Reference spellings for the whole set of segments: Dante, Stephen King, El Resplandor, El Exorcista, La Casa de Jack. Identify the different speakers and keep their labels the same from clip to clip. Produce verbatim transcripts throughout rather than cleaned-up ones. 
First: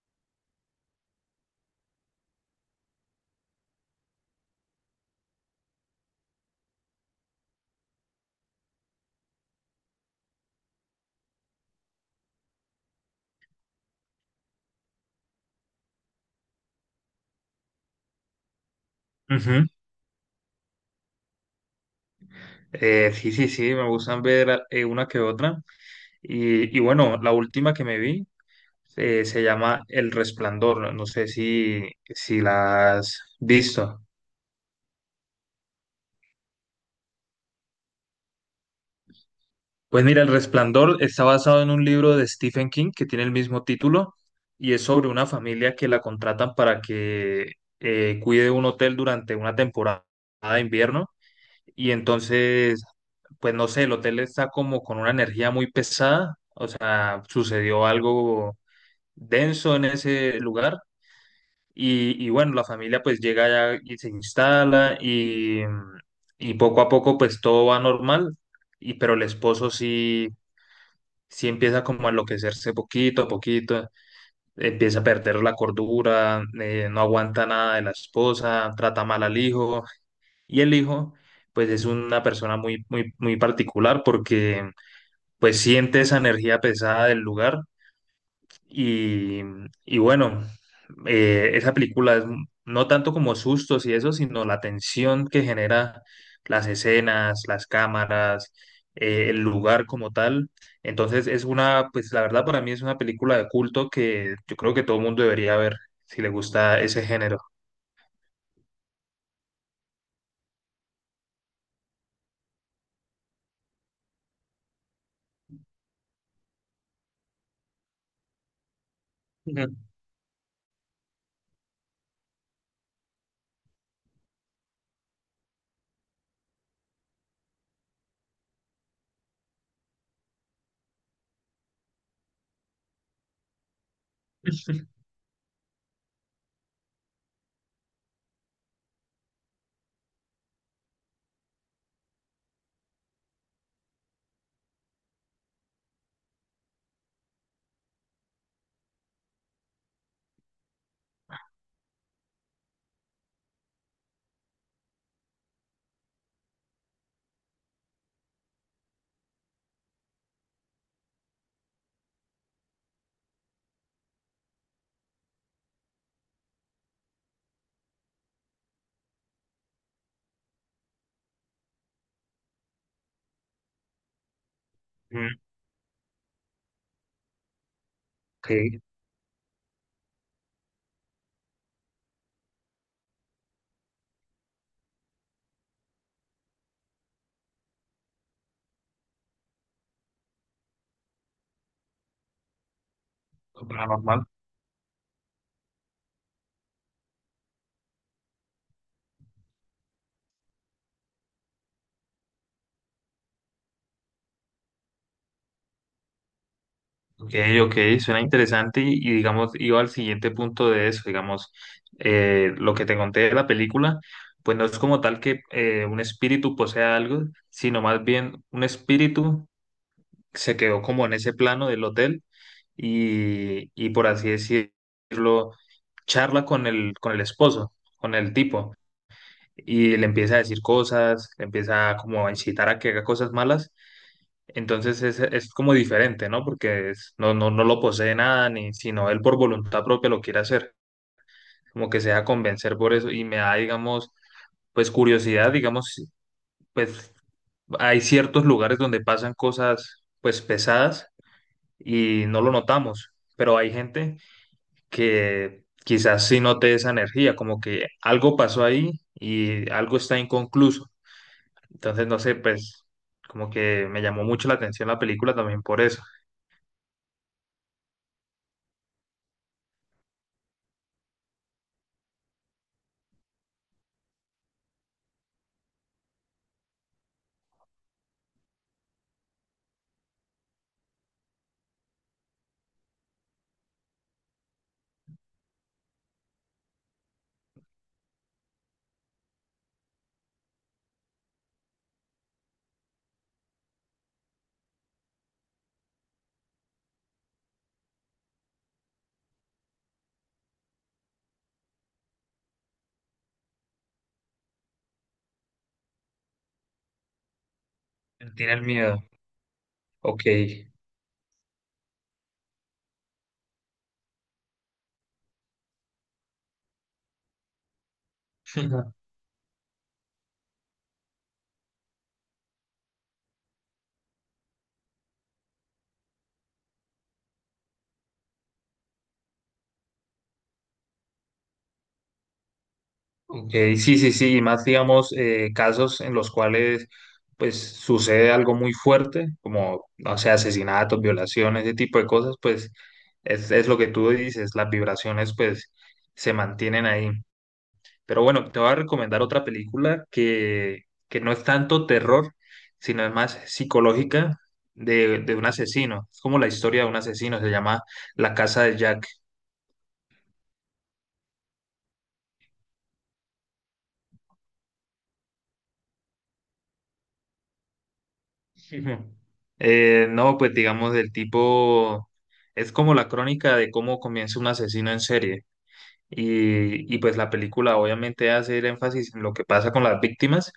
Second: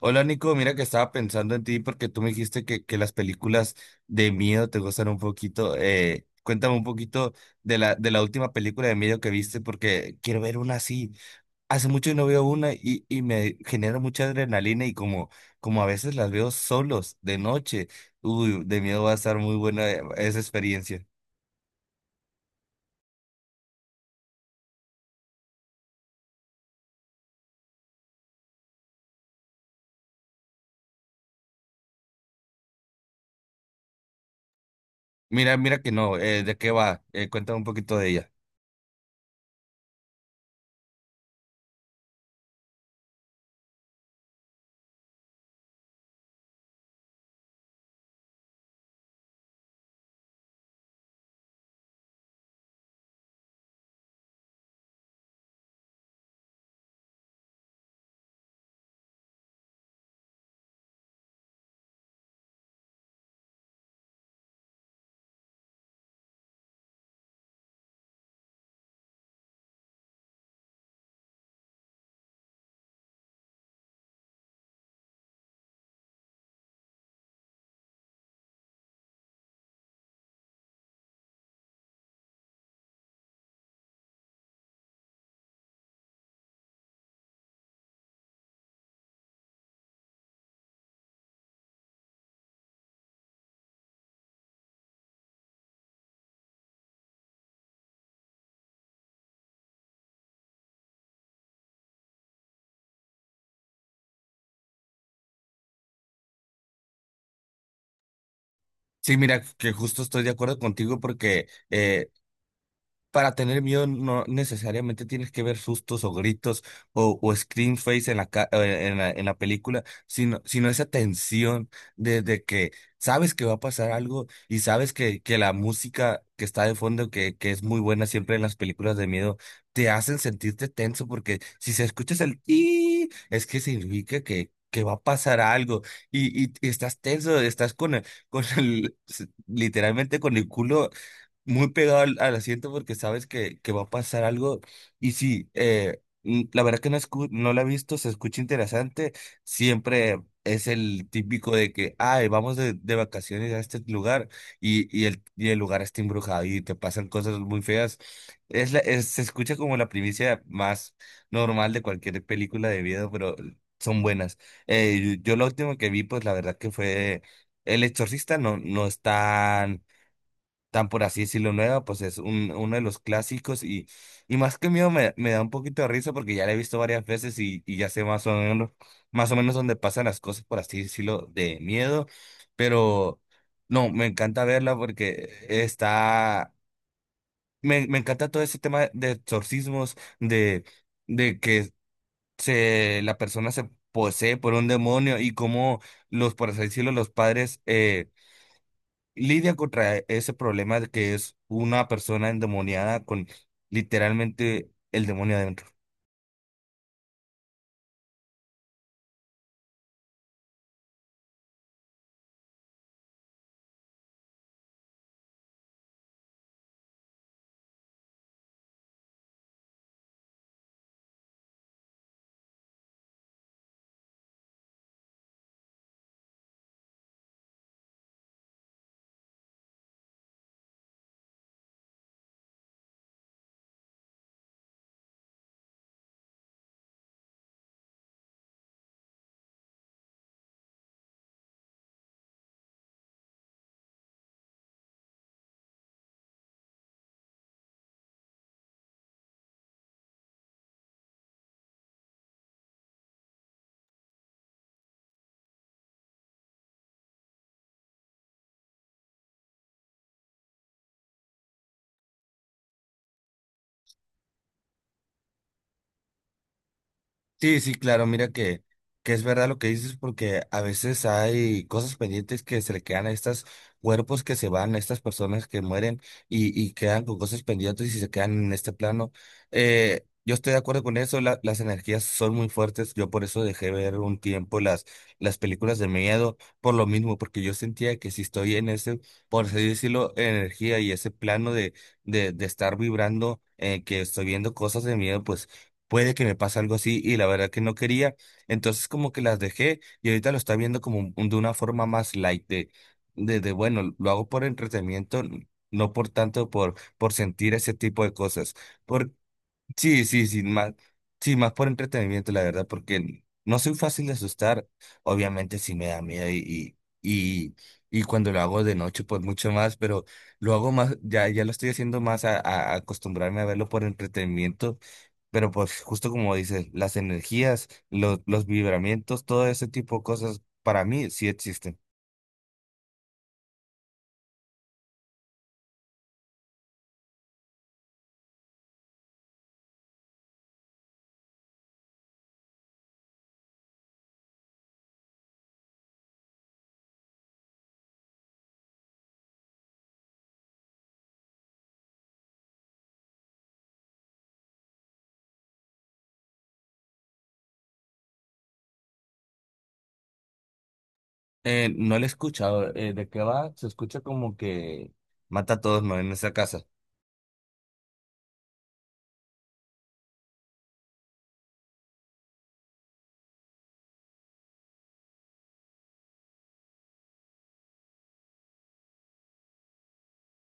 Speaker 1: Hola Nico, mira que estaba pensando en ti porque tú me dijiste que, que las películas de miedo te gustan un poquito. Eh, cuéntame un poquito de la, de la última película de miedo que viste porque quiero ver una así. Hace mucho no veo una y, y me genera mucha adrenalina y como, como a veces las veo solos de noche. Uy, de miedo va a estar muy
Speaker 2: Ujú.
Speaker 1: buena, eh, esa experiencia.
Speaker 2: Eh, sí, sí, sí, me gustan ver eh, una que otra. Y, y bueno, la última que me vi eh, se llama El Resplandor. No no sé si, si la has visto.
Speaker 1: Mira, mira que no, eh, ¿de qué va? Eh, cuéntame un poquito de ella.
Speaker 2: Pues mira, El Resplandor está basado en un libro de Stephen King que tiene el mismo título y es sobre una familia que la contratan para que eh, cuide un hotel durante una temporada de invierno. Y entonces, pues no sé, el hotel está como con una energía muy pesada. O sea, sucedió algo denso en ese lugar. Y, y bueno, la familia pues llega allá y se instala y, y poco a poco pues todo va normal. Y, pero el esposo sí, sí empieza como a enloquecerse poquito a poquito, empieza a perder la cordura, eh, no aguanta nada de la esposa, trata mal al hijo. Y el hijo pues es una persona muy, muy, muy particular porque pues siente esa energía pesada del lugar. Y, y bueno, eh, esa película es m- no tanto como sustos y eso, sino la tensión que genera las escenas, las cámaras, eh, el lugar como tal. Entonces es una, pues la verdad para mí es una película de culto que yo creo que todo el mundo debería ver si le gusta ese género.
Speaker 1: Sí, mira que justo estoy de acuerdo contigo porque... eh, para tener miedo no necesariamente tienes que ver sustos o gritos o, o scream face en la, ca- eh, en la, en la
Speaker 2: Ujú.
Speaker 1: película, sino, sino esa tensión de, de que sabes que va a pasar algo y sabes que, que la música que está de fondo, que, que es muy buena siempre en las películas de miedo, te hacen sentirte tenso porque si se escuchas el y es que significa que, que va a pasar algo y, y, y estás tenso, estás con el, con el, literalmente con el culo muy pegado al, al asiento porque sabes que, que va a pasar algo. Y sí, eh, mm, la verdad que no, escu- no la he visto, se escucha interesante. Siempre es el típico de que, ay, vamos de, de vacaciones a este lugar y, y, el, y el lugar está embrujado y te pasan cosas muy feas. Es la, es- se escucha como la primicia más normal de cualquier película de miedo, pero son buenas. Eh, yo, lo último que vi, pues la verdad que fue El Exorcista. No, no es tan, tan por así decirlo nueva, pues es un, uno de los clásicos y, y más que miedo me, me da
Speaker 2: Ujú.
Speaker 1: un poquito de risa porque ya la he visto varias veces y, y ya sé más o menos,
Speaker 2: Ok,
Speaker 1: más o menos dónde pasan las cosas, por así decirlo, de miedo, pero no, me encanta verla porque está, me, me encanta todo ese tema de exorcismos, de, de que se, la persona se
Speaker 2: paranormal.
Speaker 1: posee por un demonio y cómo los, por así decirlo, los padres... Eh, lidia contra ese problema de que es una persona endemoniada con literalmente el demonio adentro.
Speaker 2: Ok, ok, suena interesante y, y, digamos, iba al siguiente punto de eso, digamos, eh, lo que te conté de la película, pues no es como tal que eh, un espíritu posea algo, sino más bien un espíritu se quedó como en ese plano del hotel y, y por así decirlo, charla con el, con el esposo, con el tipo, y le empieza a decir cosas, le empieza como a incitar a que haga cosas malas, entonces es, es como diferente, ¿no? Porque es- no, no, no lo posee nada, ni sino él por voluntad propia lo quiere hacer, como que se deja convencer por eso y me da, digamos, pues curiosidad, digamos, pues hay ciertos lugares donde pasan cosas pues pesadas y no lo notamos, pero hay gente que quizás sí note esa energía, como que algo pasó ahí y algo está inconcluso. Entonces, no sé, pues como que me llamó mucho la atención la película también por eso.
Speaker 1: Sí, sí, claro, mira que, que es verdad lo que dices porque a veces hay cosas pendientes que se le quedan a estos cuerpos que se van, a estas personas que mueren y, y quedan con cosas pendientes y se quedan en este plano. Eh, yo estoy de acuerdo con eso, la- las energías son muy fuertes, yo por eso dejé ver un tiempo las, las películas de miedo, por lo mismo, porque yo sentía que si estoy en ese, por así decirlo, energía y ese plano de, de, de estar vibrando, eh, que estoy viendo cosas de miedo, pues puede que me pase algo así y la verdad que no quería. Entonces como que las dejé y ahorita lo está viendo como un- de una forma más light de, de, de, bueno, lo hago por entretenimiento, n- no por tanto por, por sentir ese tipo de cosas.
Speaker 2: Tiene el miedo.
Speaker 1: Por, sí,
Speaker 2: Ok.
Speaker 1: sí, sí, más, sí, más por entretenimiento, la verdad, porque no soy fácil de asustar. Obviamente sí me da miedo y, y, y, y cuando lo hago de
Speaker 2: Ujú.
Speaker 1: noche, pues mucho más, pero lo hago más, ya, ya lo estoy haciendo más a, a acostumbrarme a verlo por entretenimiento, pero pues justo como dices, las energías, los, los vibramientos, todo ese tipo de cosas para mí sí existen.
Speaker 2: Ok, sí, sí, sí, y más digamos eh, casos en los cuales pues sucede algo muy fuerte, como, no sé, asesinatos, violaciones, ese tipo de cosas, pues es, es lo que tú dices, las vibraciones pues se mantienen ahí. Pero bueno, te voy a recomendar otra película que, que no es tanto terror, sino es más psicológica de, de un asesino. Es como la historia de un asesino, se llama La Casa de Jack.
Speaker 1: Eh, no lo he escuchado. Eh, ¿de qué va? Se escucha como que mata a todos, ¿no? En esa casa.
Speaker 2: Ujú. Eh, no, pues digamos del tipo, es como la crónica de cómo comienza un asesino en serie. Y, y pues la película obviamente hace el énfasis en lo que pasa con las víctimas,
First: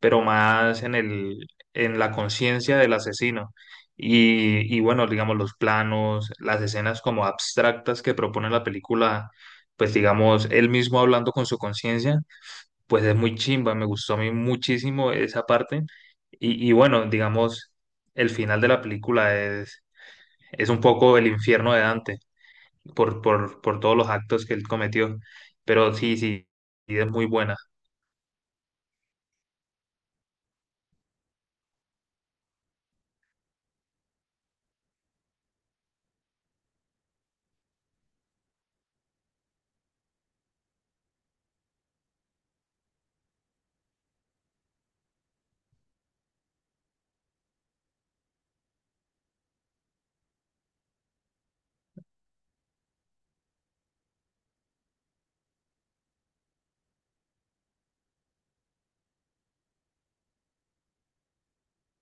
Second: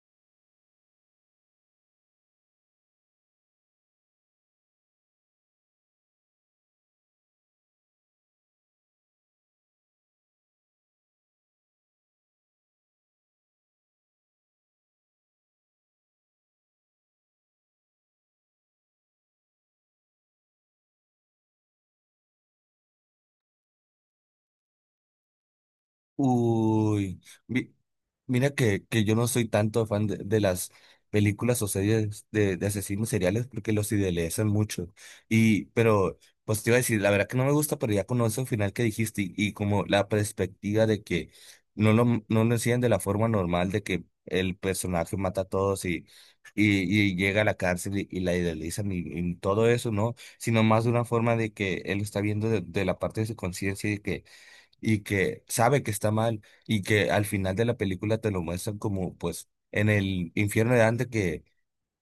Speaker 2: pero más en el, en la conciencia del asesino. Y, y bueno, digamos los planos, las escenas como abstractas que propone la película, pues digamos él mismo hablando con su conciencia pues es muy chimba, me gustó a mí muchísimo esa parte. Y, y bueno, digamos, el final de la película es, es un poco el infierno de Dante por, por, por todos los actos que él cometió. Pero sí, sí, sí, es
Speaker 1: Uy,
Speaker 2: muy buena.
Speaker 1: mi- mira que, que yo no soy tanto fan de, de las películas o series de, de asesinos seriales porque los idealizan mucho. Y, pero, pues te iba a decir, la verdad que no me gusta, pero ya conozco el final que dijiste y, y como la perspectiva de que no lo, no lo hacían de la forma normal de que el personaje mata a todos y, y, y llega a la cárcel y, y la idealizan y, y todo eso, ¿no? Sino más de una forma de que él está viendo de, de la parte de su conciencia y que y que sabe que está mal y que al final de la película te lo muestran como pues en el infierno de Dante que,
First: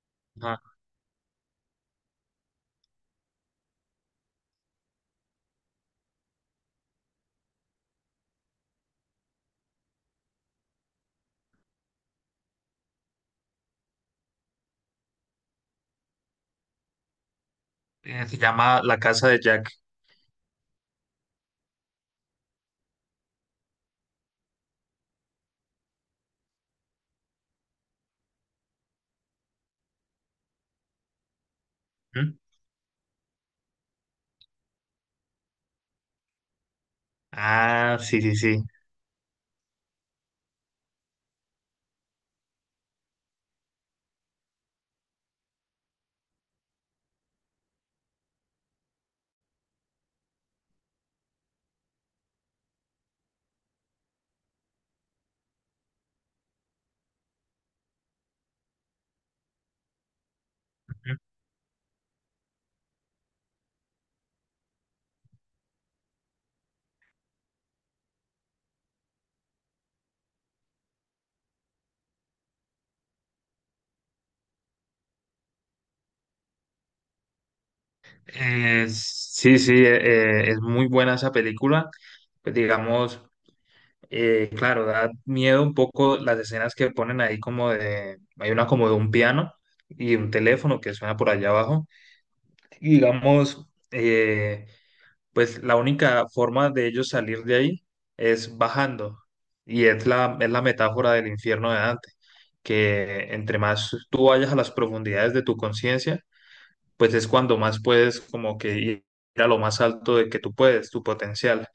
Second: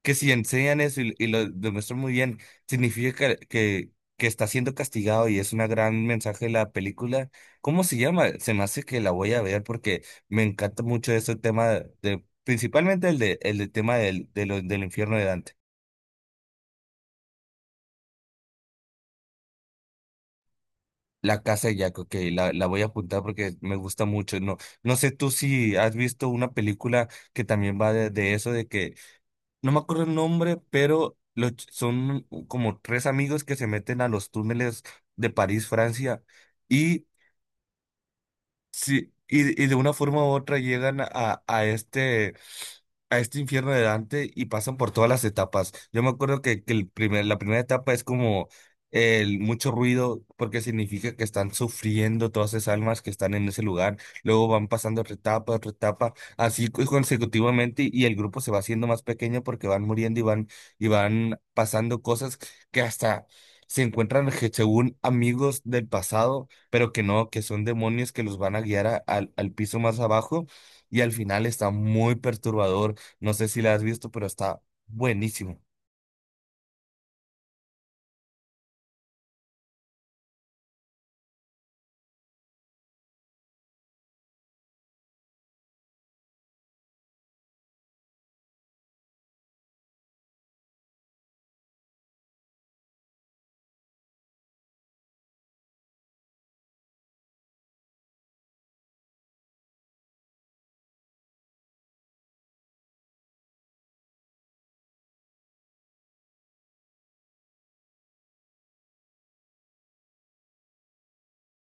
Speaker 1: que si
Speaker 2: Ajá.
Speaker 1: enseñan eso y, y lo demuestran muy bien, significa que, que, que está siendo castigado y es una gran mensaje de la película. ¿Cómo se llama? Se me hace que la voy a ver porque me encanta mucho ese tema de, principalmente el de, el de tema del, de lo- del infierno de Dante.
Speaker 2: Eh, Se llama La Casa de Jack.
Speaker 1: La Casa de Jack, ok, la, la voy a apuntar porque me gusta mucho. No, no sé tú si has visto una película que también va de, de eso, de que, no me acuerdo el nombre, pero los ch- son
Speaker 2: ¿Mm?
Speaker 1: como tres amigos que se meten a los túneles de París, Francia, y
Speaker 2: Ah, sí, sí, sí.
Speaker 1: sí, y, y de una forma u otra llegan a, a este, a este infierno de Dante y pasan por todas las etapas. Yo me acuerdo que, que el primer, la primera etapa es como el mucho ruido, porque significa que están sufriendo todas esas almas que están en ese lugar. Luego van pasando otra etapa, otra etapa, así cu- consecutivamente, y el grupo se va haciendo más pequeño porque van muriendo y van, y van pasando cosas que hasta se encuentran je- según amigos del pasado pero que no, que son demonios que los van a guiar a- al, al piso más abajo y al final está muy perturbador. No sé si la has visto, pero está buenísimo.
Speaker 2: Eh, sí, sí, eh, eh, es muy buena esa película. Pues digamos, Eh, claro, da miedo un poco las escenas que ponen ahí como de, hay una como de un piano y un teléfono que suena por allá abajo. Y digamos, eh, pues la única forma de ellos salir de ahí es bajando. Y es la, es la metáfora del infierno de Dante, que entre más tú vayas a las profundidades de tu conciencia, pues es cuando más puedes como que ir a lo más alto de que tú puedes, tu potencial.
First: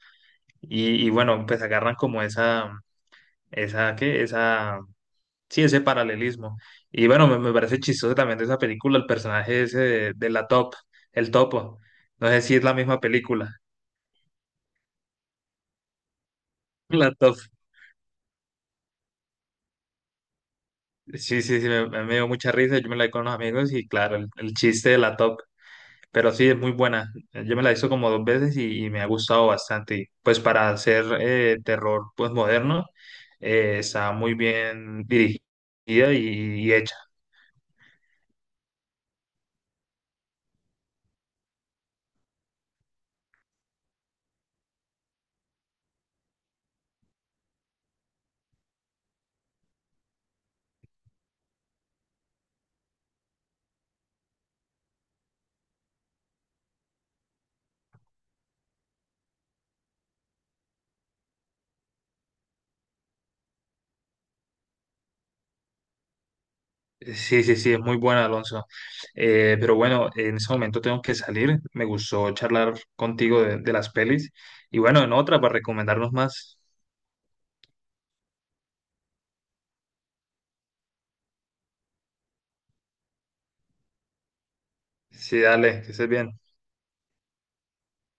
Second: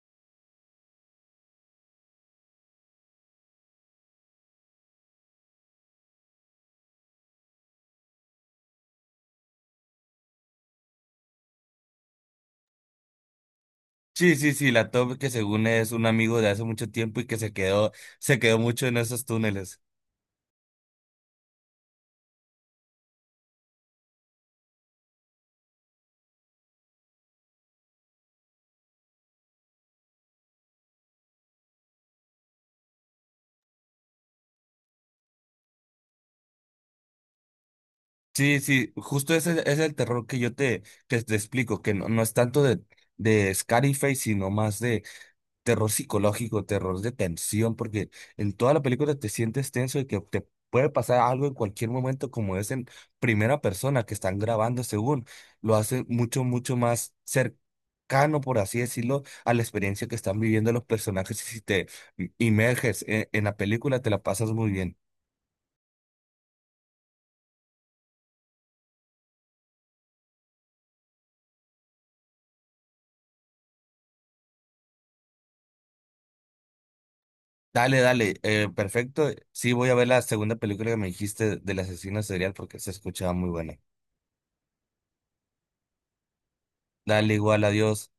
Speaker 2: Y, y bueno, pues agarran como esa esa, ¿qué? Esa, sí, ese paralelismo. Y bueno, me, me parece chistoso también de esa película el personaje ese de, de la Top, el Topo. No sé si es la misma película.
Speaker 1: Sí, sí, sí, la top que según es un amigo de hace mucho
Speaker 2: La
Speaker 1: tiempo y
Speaker 2: Top.
Speaker 1: que se quedó, se quedó mucho en esos túneles.
Speaker 2: Sí, sí, sí, me, me dio mucha risa. Yo me la vi con los amigos y claro, el, el chiste de la Top. Pero sí, es muy buena. Yo me la he visto como dos veces y, y me ha gustado bastante. Y pues para hacer eh, terror pues moderno, eh, está muy bien dirigida y y hecha.
Speaker 1: Sí, sí, justo ese es el terror que yo te, que te explico, que no, no es tanto de, de Scarface, sino más terror psicológico, terror de tensión, porque en toda la película te sientes tenso de que te puede pasar algo en cualquier momento, como es en primera persona que están grabando, según lo hace mucho, mucho más cercano, por así decirlo, a la experiencia que están viviendo los personajes. Y si te inmerges en, en la película, te la pasas muy bien.
Speaker 2: Sí, sí, sí, es muy bueno, Alonso. Eh, pero bueno, en ese momento tengo que salir. Me gustó charlar contigo de, de las pelis. Y bueno, en otra para recomendarnos más.
Speaker 1: Dale, dale, eh, perfecto. Sí, voy a ver la segunda película que me dijiste del asesino serial porque se escuchaba muy buena.
Speaker 2: Sí, dale, que estés bien.
Speaker 1: Dale, igual, adiós.